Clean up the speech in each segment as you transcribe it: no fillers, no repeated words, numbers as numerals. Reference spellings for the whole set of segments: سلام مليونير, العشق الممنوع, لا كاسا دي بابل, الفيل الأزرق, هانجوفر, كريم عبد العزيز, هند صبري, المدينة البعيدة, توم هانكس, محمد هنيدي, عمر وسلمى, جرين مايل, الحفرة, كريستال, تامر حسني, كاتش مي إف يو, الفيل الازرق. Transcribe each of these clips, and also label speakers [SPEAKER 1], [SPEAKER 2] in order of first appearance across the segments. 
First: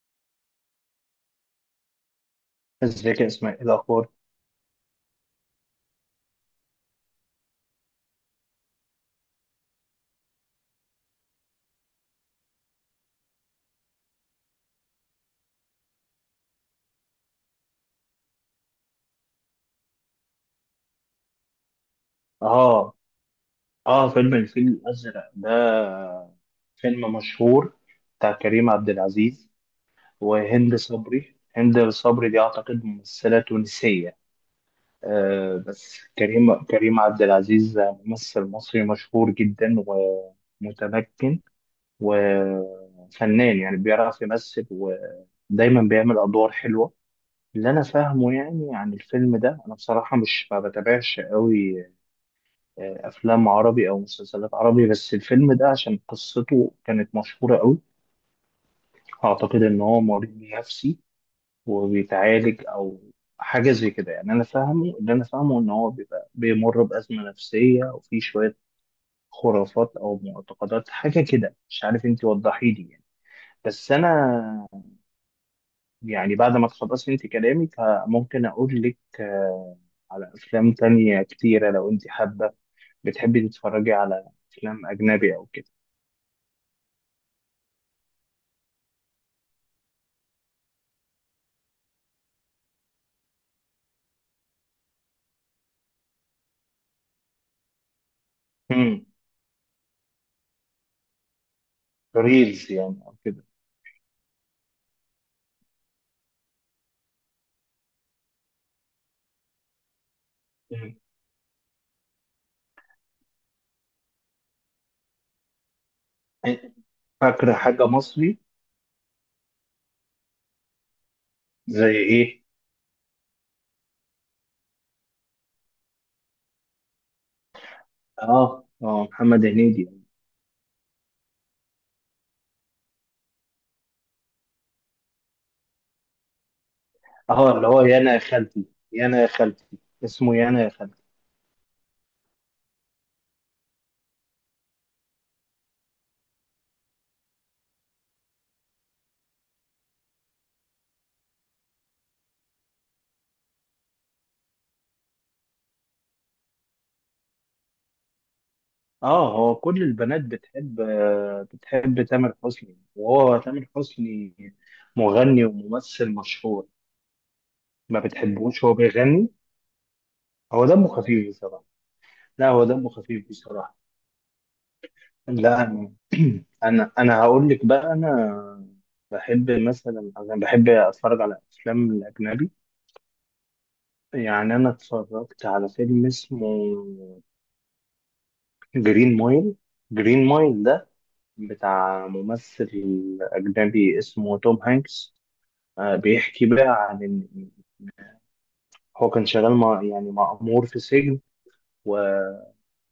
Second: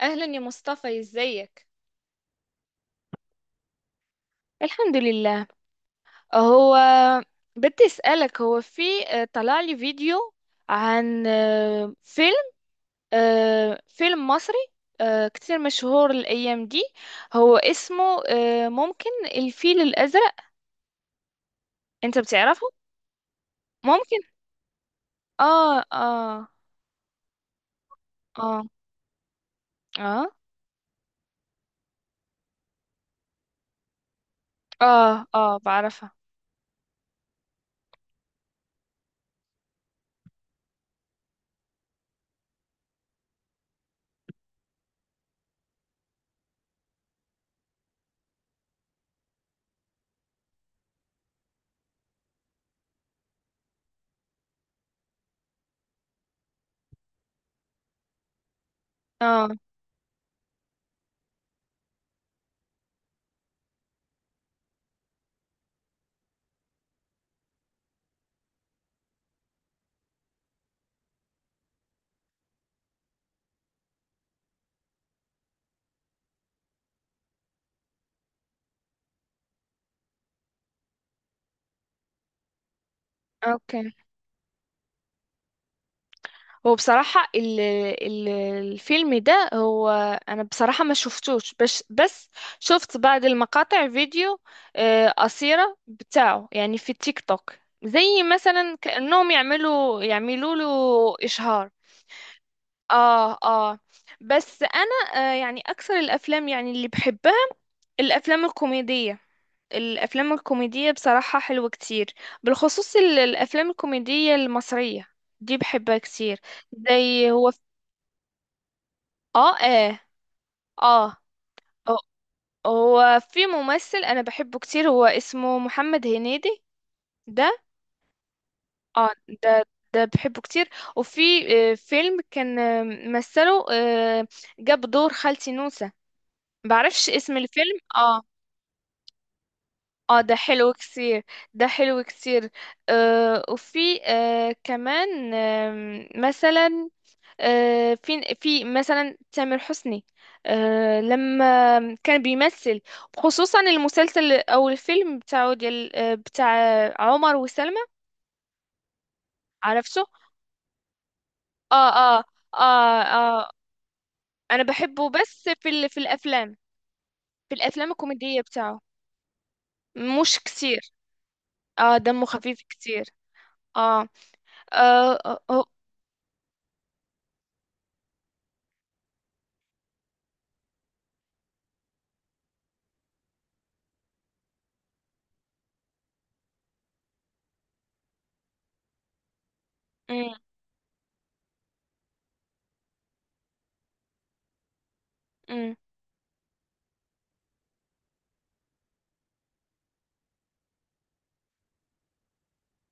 [SPEAKER 1] أهلا يا مصطفى، ازيك؟
[SPEAKER 2] ازيك يا اسماء، ايه الاخبار؟
[SPEAKER 1] الحمد لله. هو بدي أسألك. هو في، طلع لي فيديو عن فيلم، فيلم مصري كتير مشهور الأيام دي. هو اسمه، ممكن، الفيل الأزرق. أنت بتعرفه؟
[SPEAKER 2] اه. اه،
[SPEAKER 1] ممكن.
[SPEAKER 2] فيلم الفيل الازرق ده
[SPEAKER 1] آه آه
[SPEAKER 2] فيلم مشهور، بتاع
[SPEAKER 1] آه
[SPEAKER 2] كريم عبد العزيز
[SPEAKER 1] آه
[SPEAKER 2] وهند صبري. هند صبري دي اعتقد ممثله تونسيه.
[SPEAKER 1] آه آه،
[SPEAKER 2] بس
[SPEAKER 1] بعرفها.
[SPEAKER 2] كريم عبد العزيز ممثل مصري مشهور جدا ومتمكن وفنان، يعني بيعرف يمثل ودايما بيعمل ادوار حلوه. اللي انا فاهمه يعني عن الفيلم ده، انا بصراحه مش ما بتابعش قوي افلام عربي او مسلسلات عربي، بس الفيلم ده عشان قصته كانت مشهوره قوي.
[SPEAKER 1] آه.
[SPEAKER 2] اعتقد ان هو مريض نفسي وبيتعالج او حاجه زي كده. يعني انا فاهمه، اللي انا فاهمه ان هو بيبقى بيمر بازمه نفسيه وفي شويه خرافات او معتقدات، حاجه كده مش عارف. انت وضحي لي يعني. بس انا يعني بعد ما تخلصي انت كلامك ممكن اقول لك على افلام تانية كتيره لو انت حابه. بتحبي
[SPEAKER 1] أوكي.
[SPEAKER 2] تتفرجي على افلام اجنبي او
[SPEAKER 1] هو بصراحة ال ال الفيلم ده، هو أنا بصراحة ما شفتوش، بس شفت بعض المقاطع فيديو قصيرة بتاعه، يعني في التيك توك. زي مثلا
[SPEAKER 2] كده؟
[SPEAKER 1] كأنهم يعملوا له إشهار.
[SPEAKER 2] ريلز يعني او
[SPEAKER 1] آه
[SPEAKER 2] كده.
[SPEAKER 1] آه. بس أنا، يعني أكثر الأفلام يعني اللي بحبها الأفلام الكوميدية. الأفلام الكوميدية
[SPEAKER 2] مم.
[SPEAKER 1] بصراحة حلوة كتير، بالخصوص الأفلام الكوميدية المصرية. دي بحبها كتير. زي هو
[SPEAKER 2] فاكره حاجه مصري؟
[SPEAKER 1] اه اه اه هو
[SPEAKER 2] زي ايه؟
[SPEAKER 1] هو في ممثل انا بحبه كتير، هو اسمه محمد هنيدي، ده.
[SPEAKER 2] اه اه،
[SPEAKER 1] اه.
[SPEAKER 2] محمد
[SPEAKER 1] ده
[SPEAKER 2] هنيدي.
[SPEAKER 1] ده بحبه كتير. وفي فيلم كان مثله، جاب دور خالتي نوسة، بعرفش اسم
[SPEAKER 2] اه، اللي
[SPEAKER 1] الفيلم.
[SPEAKER 2] هو يا انا يا
[SPEAKER 1] اه
[SPEAKER 2] خالتي. يا انا يا خالتي.
[SPEAKER 1] اه. ده
[SPEAKER 2] اسمه يا انا يا
[SPEAKER 1] حلو
[SPEAKER 2] خالتي.
[SPEAKER 1] كتير، ده حلو كتير. وفي كمان، مثلا، في مثلا تامر حسني، لما كان بيمثل، خصوصا المسلسل او الفيلم بتاعه ديال بتاع عمر وسلمى.
[SPEAKER 2] اه، هو كل
[SPEAKER 1] عرفته.
[SPEAKER 2] البنات بتحب،
[SPEAKER 1] اه
[SPEAKER 2] بتحب
[SPEAKER 1] اه
[SPEAKER 2] تامر حسني.
[SPEAKER 1] اه
[SPEAKER 2] وهو
[SPEAKER 1] اه.
[SPEAKER 2] تامر حسني
[SPEAKER 1] انا بحبه،
[SPEAKER 2] مغني
[SPEAKER 1] بس في
[SPEAKER 2] وممثل
[SPEAKER 1] الافلام،
[SPEAKER 2] مشهور.
[SPEAKER 1] في الافلام
[SPEAKER 2] ما
[SPEAKER 1] الكوميدية
[SPEAKER 2] بتحبوش هو
[SPEAKER 1] بتاعه.
[SPEAKER 2] بيغني؟
[SPEAKER 1] مش
[SPEAKER 2] هو دمه
[SPEAKER 1] كتير.
[SPEAKER 2] خفيف بصراحه.
[SPEAKER 1] اه، دمه
[SPEAKER 2] لا
[SPEAKER 1] خفيف
[SPEAKER 2] هو دمه
[SPEAKER 1] كتير.
[SPEAKER 2] خفيف بصراحه.
[SPEAKER 1] اه اه اه.
[SPEAKER 2] لا
[SPEAKER 1] آه،
[SPEAKER 2] انا أنا هقول لك بقى. انا بحب مثلا، انا بحب اتفرج على افلام الاجنبي. يعني انا اتفرجت على فيلم اسمه جرين مايل. جرين
[SPEAKER 1] أمم،
[SPEAKER 2] مايل ده بتاع ممثل اجنبي اسمه توم هانكس.
[SPEAKER 1] أمم،
[SPEAKER 2] بيحكي بقى عن إن هو كان شغال مع، يعني مأمور في سجن. و-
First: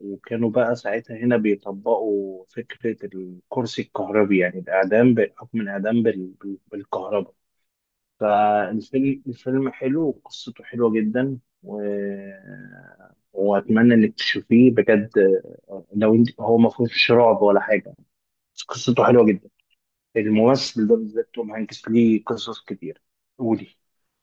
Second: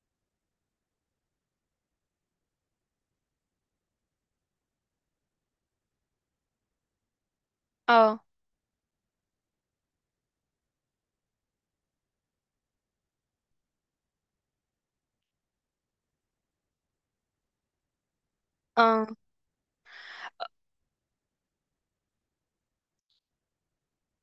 [SPEAKER 2] وكانوا بقى ساعتها هنا بيطبقوا فكرة الكرسي الكهربي، يعني الإعدام، بحكم الإعدام بالكهرباء.
[SPEAKER 1] اه
[SPEAKER 2] الفيلم حلو وقصته حلوة جدا، وأتمنى إنك تشوفيه بجد. لو انت، هو ما فيهوش رعب ولا حاجة، بس قصته
[SPEAKER 1] اه،
[SPEAKER 2] حلوة جدا. الممثل ده بالذات توم هانكس ليه قصص كتير. قولي.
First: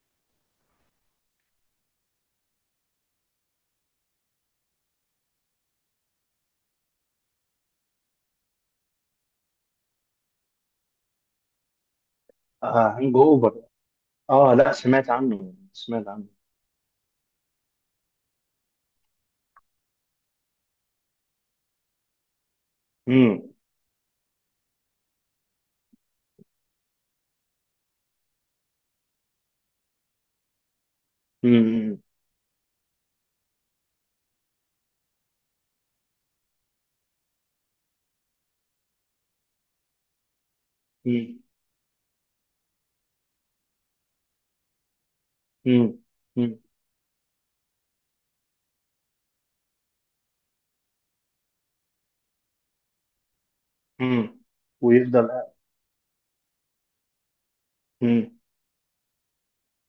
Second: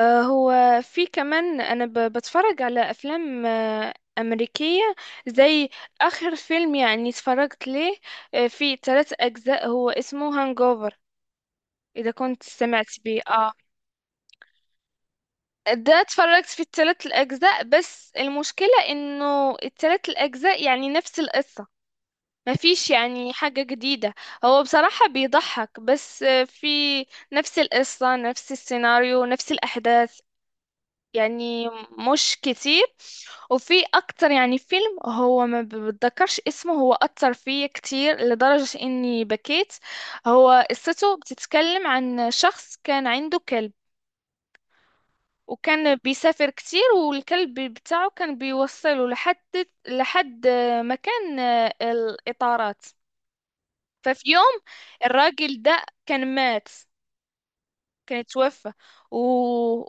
[SPEAKER 1] آه. هو في كمان انا بتفرج على افلام امريكيه. زي اخر فيلم يعني اتفرجت ليه، في ثلاث اجزاء، هو اسمه هانجوفر. اذا كنت
[SPEAKER 2] آه،
[SPEAKER 1] سمعت
[SPEAKER 2] هانج
[SPEAKER 1] بيه. اه.
[SPEAKER 2] أوفر. آه لا، سمعت عنه،
[SPEAKER 1] ده
[SPEAKER 2] سمعت عنه.
[SPEAKER 1] اتفرجت في الثلاث الاجزاء، بس المشكله انه الثلاث الاجزاء يعني نفس القصه، ما فيش يعني
[SPEAKER 2] مم.
[SPEAKER 1] حاجه جديده. هو بصراحه بيضحك، بس في نفس القصه، نفس السيناريو، نفس الاحداث يعني.
[SPEAKER 2] مم.
[SPEAKER 1] مش كتير. وفي اكتر يعني فيلم، هو ما بتذكرش اسمه، هو اثر فيا كتير لدرجة اني بكيت. هو قصته
[SPEAKER 2] مم.
[SPEAKER 1] بتتكلم عن شخص كان عنده كلب، وكان
[SPEAKER 2] مم.
[SPEAKER 1] بيسافر
[SPEAKER 2] مم.
[SPEAKER 1] كتير. والكلب بتاعه كان بيوصله لحد مكان الإطارات. ففي
[SPEAKER 2] مم.
[SPEAKER 1] يوم
[SPEAKER 2] ويفضل.
[SPEAKER 1] الراجل ده كان مات، كانت
[SPEAKER 2] مم.
[SPEAKER 1] توفى. و...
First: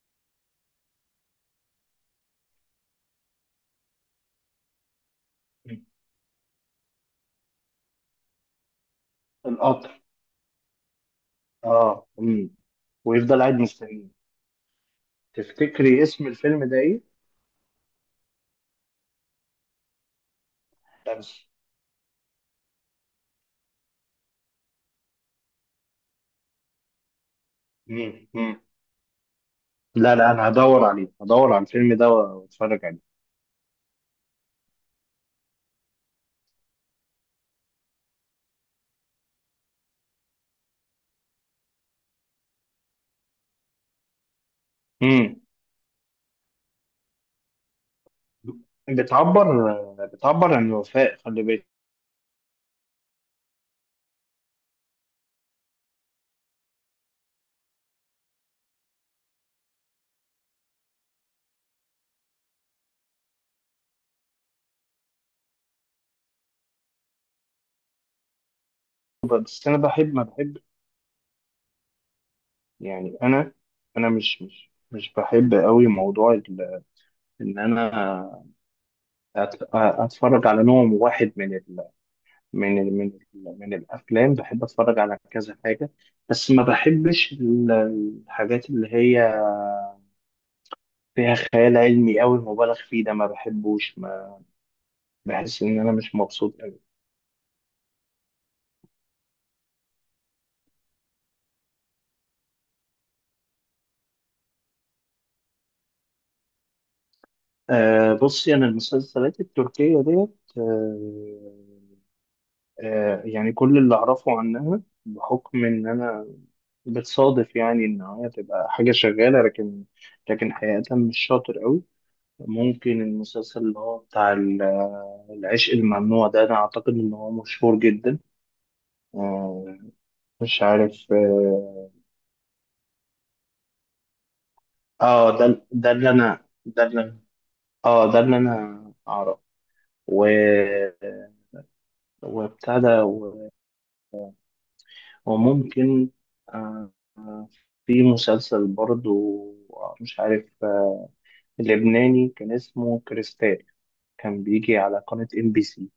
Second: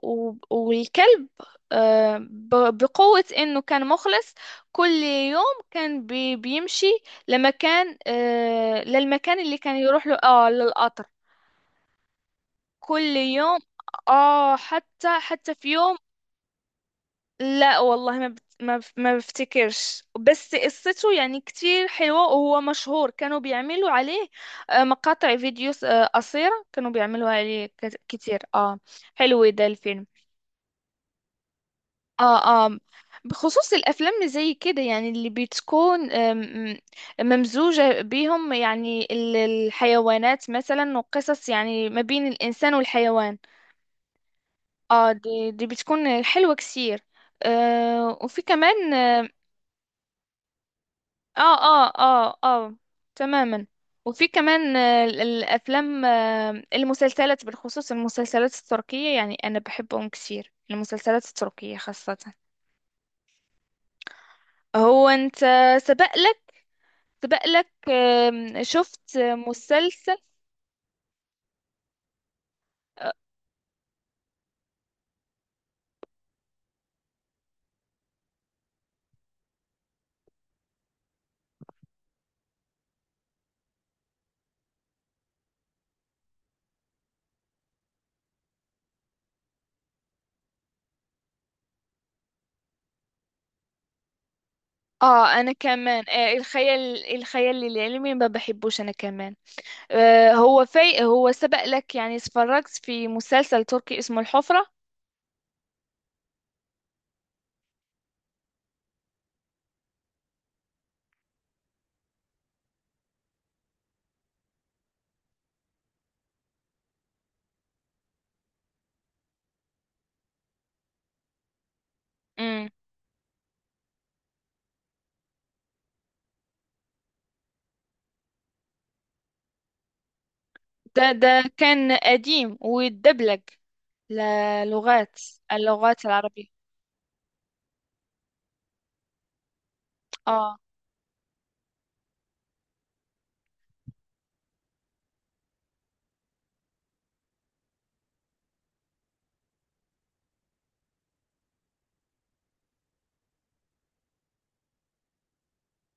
[SPEAKER 1] والكلب، بقوة انه كان مخلص. كل يوم
[SPEAKER 2] مم.
[SPEAKER 1] كان بيمشي لمكان، للمكان اللي كان
[SPEAKER 2] القطر.
[SPEAKER 1] يروح له، اه، للقطر،
[SPEAKER 2] آه مم.
[SPEAKER 1] كل
[SPEAKER 2] ويفضل قاعد
[SPEAKER 1] يوم.
[SPEAKER 2] مستني.
[SPEAKER 1] اه حتى في يوم.
[SPEAKER 2] تفتكري اسم الفيلم ده إيه؟
[SPEAKER 1] لا والله ما بت... ما بف- ما بفتكرش، بس قصته يعني
[SPEAKER 2] دبش.
[SPEAKER 1] كتير حلوة، وهو مشهور. كانوا بيعملوا عليه مقاطع فيديوز قصيرة، كانوا بيعملوا عليه
[SPEAKER 2] مم.
[SPEAKER 1] كتير.
[SPEAKER 2] مم.
[SPEAKER 1] اه. حلو ده الفيلم.
[SPEAKER 2] لا لا، انا هدور عليه، هدور على الفيلم ده
[SPEAKER 1] اه اه.
[SPEAKER 2] واتفرج عليه.
[SPEAKER 1] بخصوص الافلام اللي زي كده، يعني اللي بتكون ممزوجة بيهم، يعني الحيوانات مثلا، وقصص يعني ما بين الانسان والحيوان. اه،
[SPEAKER 2] مم.
[SPEAKER 1] دي بتكون حلوة كثير. وفي كمان.
[SPEAKER 2] بتعبر، بتعبر عن الوفاء،
[SPEAKER 1] اه
[SPEAKER 2] خلي بالك.
[SPEAKER 1] اه اه اه. آه، تماما. وفي كمان، الافلام، المسلسلات، بالخصوص المسلسلات التركية، يعني انا بحبهم كثير، المسلسلات التركية خاصة. هو انت سبق لك سبق لك شفت
[SPEAKER 2] بس انا بحب،
[SPEAKER 1] مسلسل؟
[SPEAKER 2] ما بحب
[SPEAKER 1] اه.
[SPEAKER 2] يعني. انا مش بحب قوي موضوع ان انا اتفرج على نوع واحد من ال من ال من ال من الافلام. بحب اتفرج على كذا حاجه، بس ما بحبش الحاجات اللي هي فيها خيال علمي قوي مبالغ فيه. ده ما بحبوش.
[SPEAKER 1] انا
[SPEAKER 2] بحس إن أنا
[SPEAKER 1] كمان،
[SPEAKER 2] مش مبسوط أوي.
[SPEAKER 1] الخيال العلمي ما بحبوش انا كمان. هو في، هو سبق لك يعني اتفرجت في مسلسل تركي اسمه الحفرة؟
[SPEAKER 2] أه بصي، أنا المسلسلات التركية ديت، أه أه، يعني كل اللي أعرفه عنها بحكم إن أنا بتصادف يعني إن هي تبقى حاجة شغالة، لكن لكن حقيقة مش شاطر أوي.
[SPEAKER 1] امم.
[SPEAKER 2] ممكن المسلسل اللي هو بتاع العشق الممنوع ده، أنا أعتقد إن هو مشهور جدا. أه، مش عارف.
[SPEAKER 1] ده كان
[SPEAKER 2] أه،
[SPEAKER 1] قديم، ويتدبلج للغات،
[SPEAKER 2] آه، ده ده
[SPEAKER 1] اللغات
[SPEAKER 2] اللي أنا
[SPEAKER 1] العربية.
[SPEAKER 2] ده اللي أنا- آه ده اللي أنا أعرفه. و،
[SPEAKER 1] اه
[SPEAKER 2] وبتاع ده، وممكن، آه، آه، في مسلسل برضو، مش عارف، لبناني كان اسمه كريستال، كان بيجي على قناة ام بي سي.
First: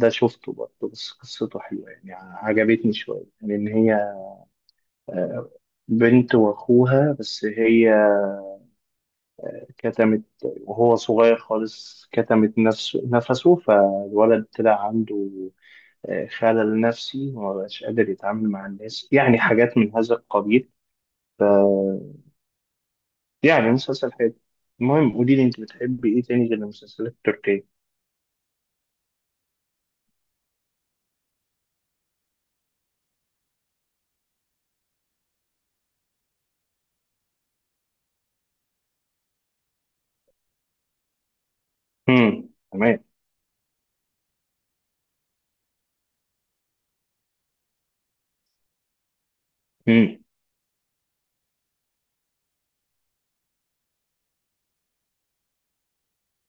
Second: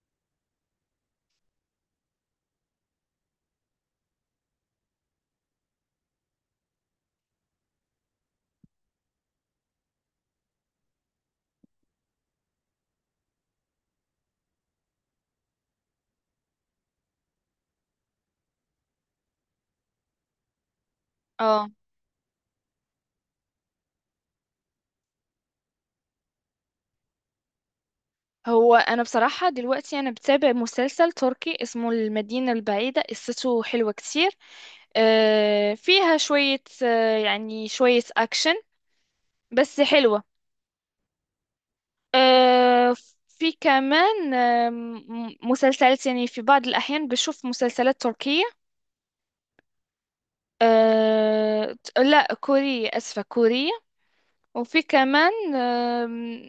[SPEAKER 2] ده شفته برضه، بس قصته حلوة يعني عجبتني شوية، لأن هي آه، بنت وأخوها، بس هي كتمت وهو صغير خالص، كتمت نفسه، فالولد طلع عنده خلل نفسي وما بقاش قادر يتعامل مع الناس، يعني حاجات من هذا القبيل. ف،
[SPEAKER 1] اه.
[SPEAKER 2] يعني مسلسل حلو. المهم قولي لي، انت بتحبي ايه تاني غير المسلسلات التركية؟
[SPEAKER 1] هو انا بصراحه دلوقتي انا بتابع مسلسل تركي اسمه المدينه البعيده، قصته حلوه كتير. فيها شويه، يعني شويه اكشن، بس حلوه.
[SPEAKER 2] امم،
[SPEAKER 1] آه،
[SPEAKER 2] تمام.
[SPEAKER 1] في كمان مسلسلات، يعني في بعض الاحيان بشوف مسلسلات تركيه،
[SPEAKER 2] امم.
[SPEAKER 1] لا كورية، اسفه، كورية. وفي كمان،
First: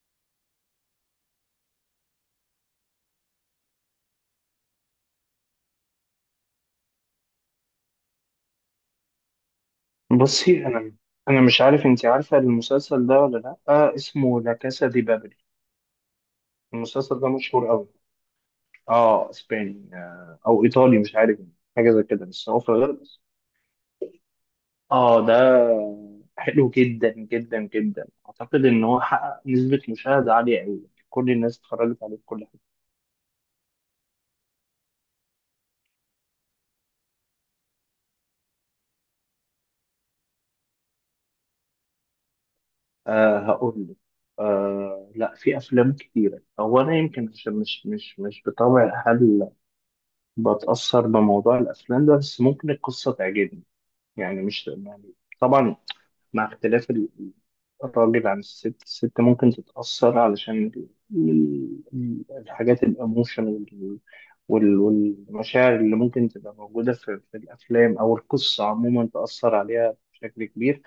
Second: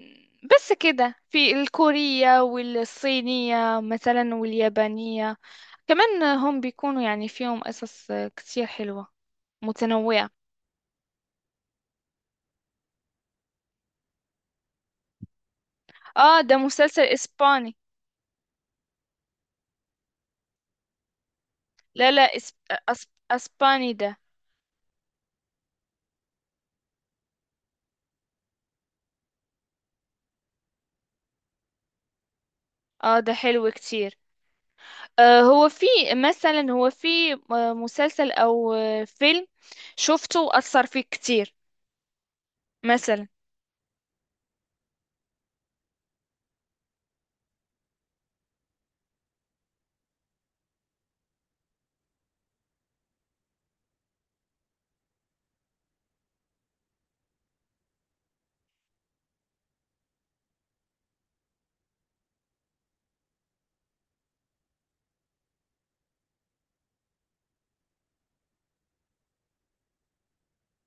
[SPEAKER 1] بس كده، في الكورية والصينية مثلا واليابانية كمان، هم بيكونوا يعني فيهم قصص كتير حلوة متنوعة.
[SPEAKER 2] بصي انا، انا مش عارف انت عارفة المسلسل ده ولا لا، آه اسمه لا كاسا دي بابل.
[SPEAKER 1] اه، ده مسلسل
[SPEAKER 2] المسلسل ده مشهور
[SPEAKER 1] اسباني.
[SPEAKER 2] قوي. اه اسباني، آه او ايطالي مش عارف، حاجة زي
[SPEAKER 1] لا لا،
[SPEAKER 2] كده، بس هو في الغرب.
[SPEAKER 1] اسباني ده.
[SPEAKER 2] اه ده حلو جدا جدا جدا. اعتقد ان هو حقق نسبة مشاهدة عالية قوي، كل الناس اتفرجت عليه في كل حتة.
[SPEAKER 1] اه، ده حلو كتير. هو في، مثلا هو في مسلسل او فيلم شفته اثر فيك كتير مثلا.
[SPEAKER 2] آه هقول لك. آه، لا في افلام كتيرة. هو انا يمكن عشان مش بطبع هل بتأثر بموضوع الافلام ده، بس ممكن القصة تعجبني. يعني مش يعني، طبعا مع اختلاف الراجل عن الست. الست ممكن تتأثر علشان الحاجات الاموشن والمشاعر اللي ممكن تبقى موجودة في، في الأفلام أو القصة عموما، تأثر عليها بشكل كبير.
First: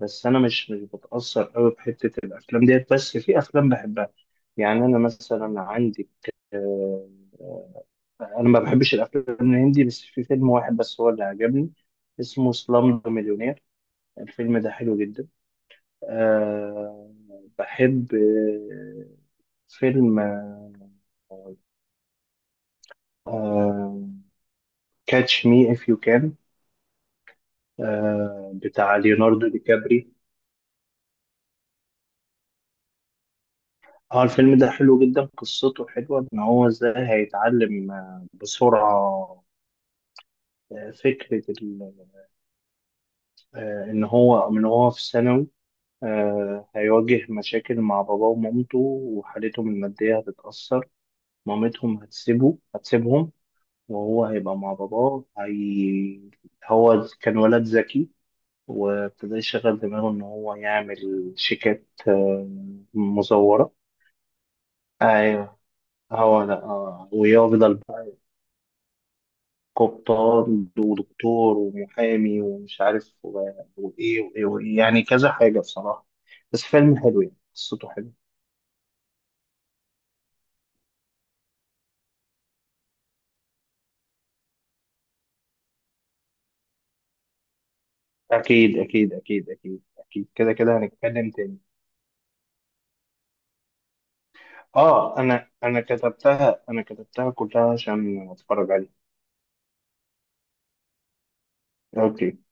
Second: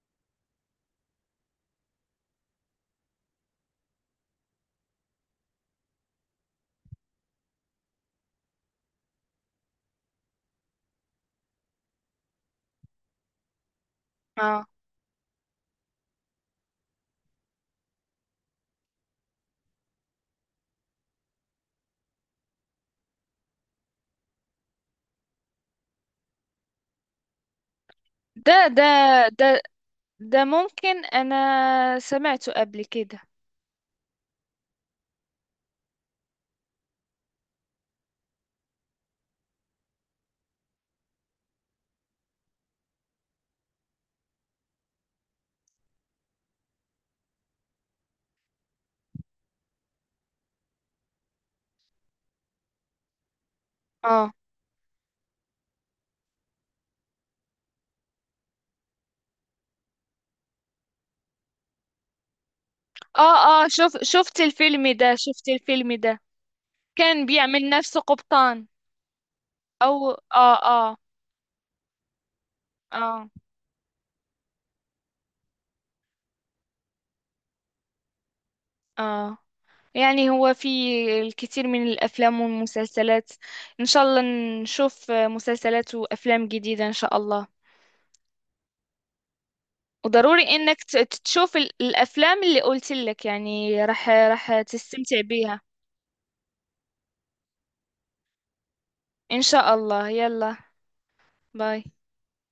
[SPEAKER 2] بس أنا مش بتأثر أوي بحتة الأفلام ديت، بس في أفلام بحبها. يعني أنا مثلا عندي، آه، أنا ما بحبش الأفلام الهندي، بس في فيلم واحد بس هو اللي عجبني، اسمه سلام مليونير. الفيلم
[SPEAKER 1] اه،
[SPEAKER 2] ده حلو جدا. أه، بحب فيلم أه، كاتش مي إف يو كان،
[SPEAKER 1] ده ده
[SPEAKER 2] بتاع ليوناردو دي
[SPEAKER 1] ده
[SPEAKER 2] كابري.
[SPEAKER 1] ده ممكن انا سمعته قبل كده.
[SPEAKER 2] اه، الفيلم ده حلو جدا، قصته حلوة. ان هو ازاي هيتعلم بسرعة فكرة ان هو من، هو في ثانوي، هيواجه مشاكل مع باباه ومامته، وحالتهم المادية هتتأثر، مامتهم هتسيبه هتسيبهم. وهو
[SPEAKER 1] اه
[SPEAKER 2] هيبقى مع باباه. هو كان ولد ذكي، وابتدى يشغل دماغه ان هو يعمل شيكات
[SPEAKER 1] اه اه،
[SPEAKER 2] مزورة.
[SPEAKER 1] شوف، شفت الفيلم ده، شفت
[SPEAKER 2] ايوه.
[SPEAKER 1] الفيلم ده،
[SPEAKER 2] هو لا
[SPEAKER 1] كان بيعمل
[SPEAKER 2] ويفضل
[SPEAKER 1] نفسه
[SPEAKER 2] بقى
[SPEAKER 1] قبطان. او. اه
[SPEAKER 2] قبطان
[SPEAKER 1] اه
[SPEAKER 2] ودكتور ومحامي ومش عارف
[SPEAKER 1] اه
[SPEAKER 2] وإيه وإيه وإيه، يعني كذا حاجة بصراحة، بس فيلم حلو، يعني قصته حلوة.
[SPEAKER 1] اه. يعني هو في الكثير من الافلام والمسلسلات، ان شاء الله نشوف مسلسلات وافلام جديدة ان شاء الله.
[SPEAKER 2] أكيد أكيد أكيد أكيد أكيد،
[SPEAKER 1] وضروري
[SPEAKER 2] كده
[SPEAKER 1] انك
[SPEAKER 2] كده هنتكلم
[SPEAKER 1] تشوف
[SPEAKER 2] تاني.
[SPEAKER 1] الافلام اللي قلت لك، يعني راح
[SPEAKER 2] آه،
[SPEAKER 1] تستمتع
[SPEAKER 2] أنا
[SPEAKER 1] بيها.
[SPEAKER 2] أنا كتبتها، أنا كتبتها كلها عشان أتفرج عليها.
[SPEAKER 1] ان شاء الله، يلا، باي.
[SPEAKER 2] أوكي.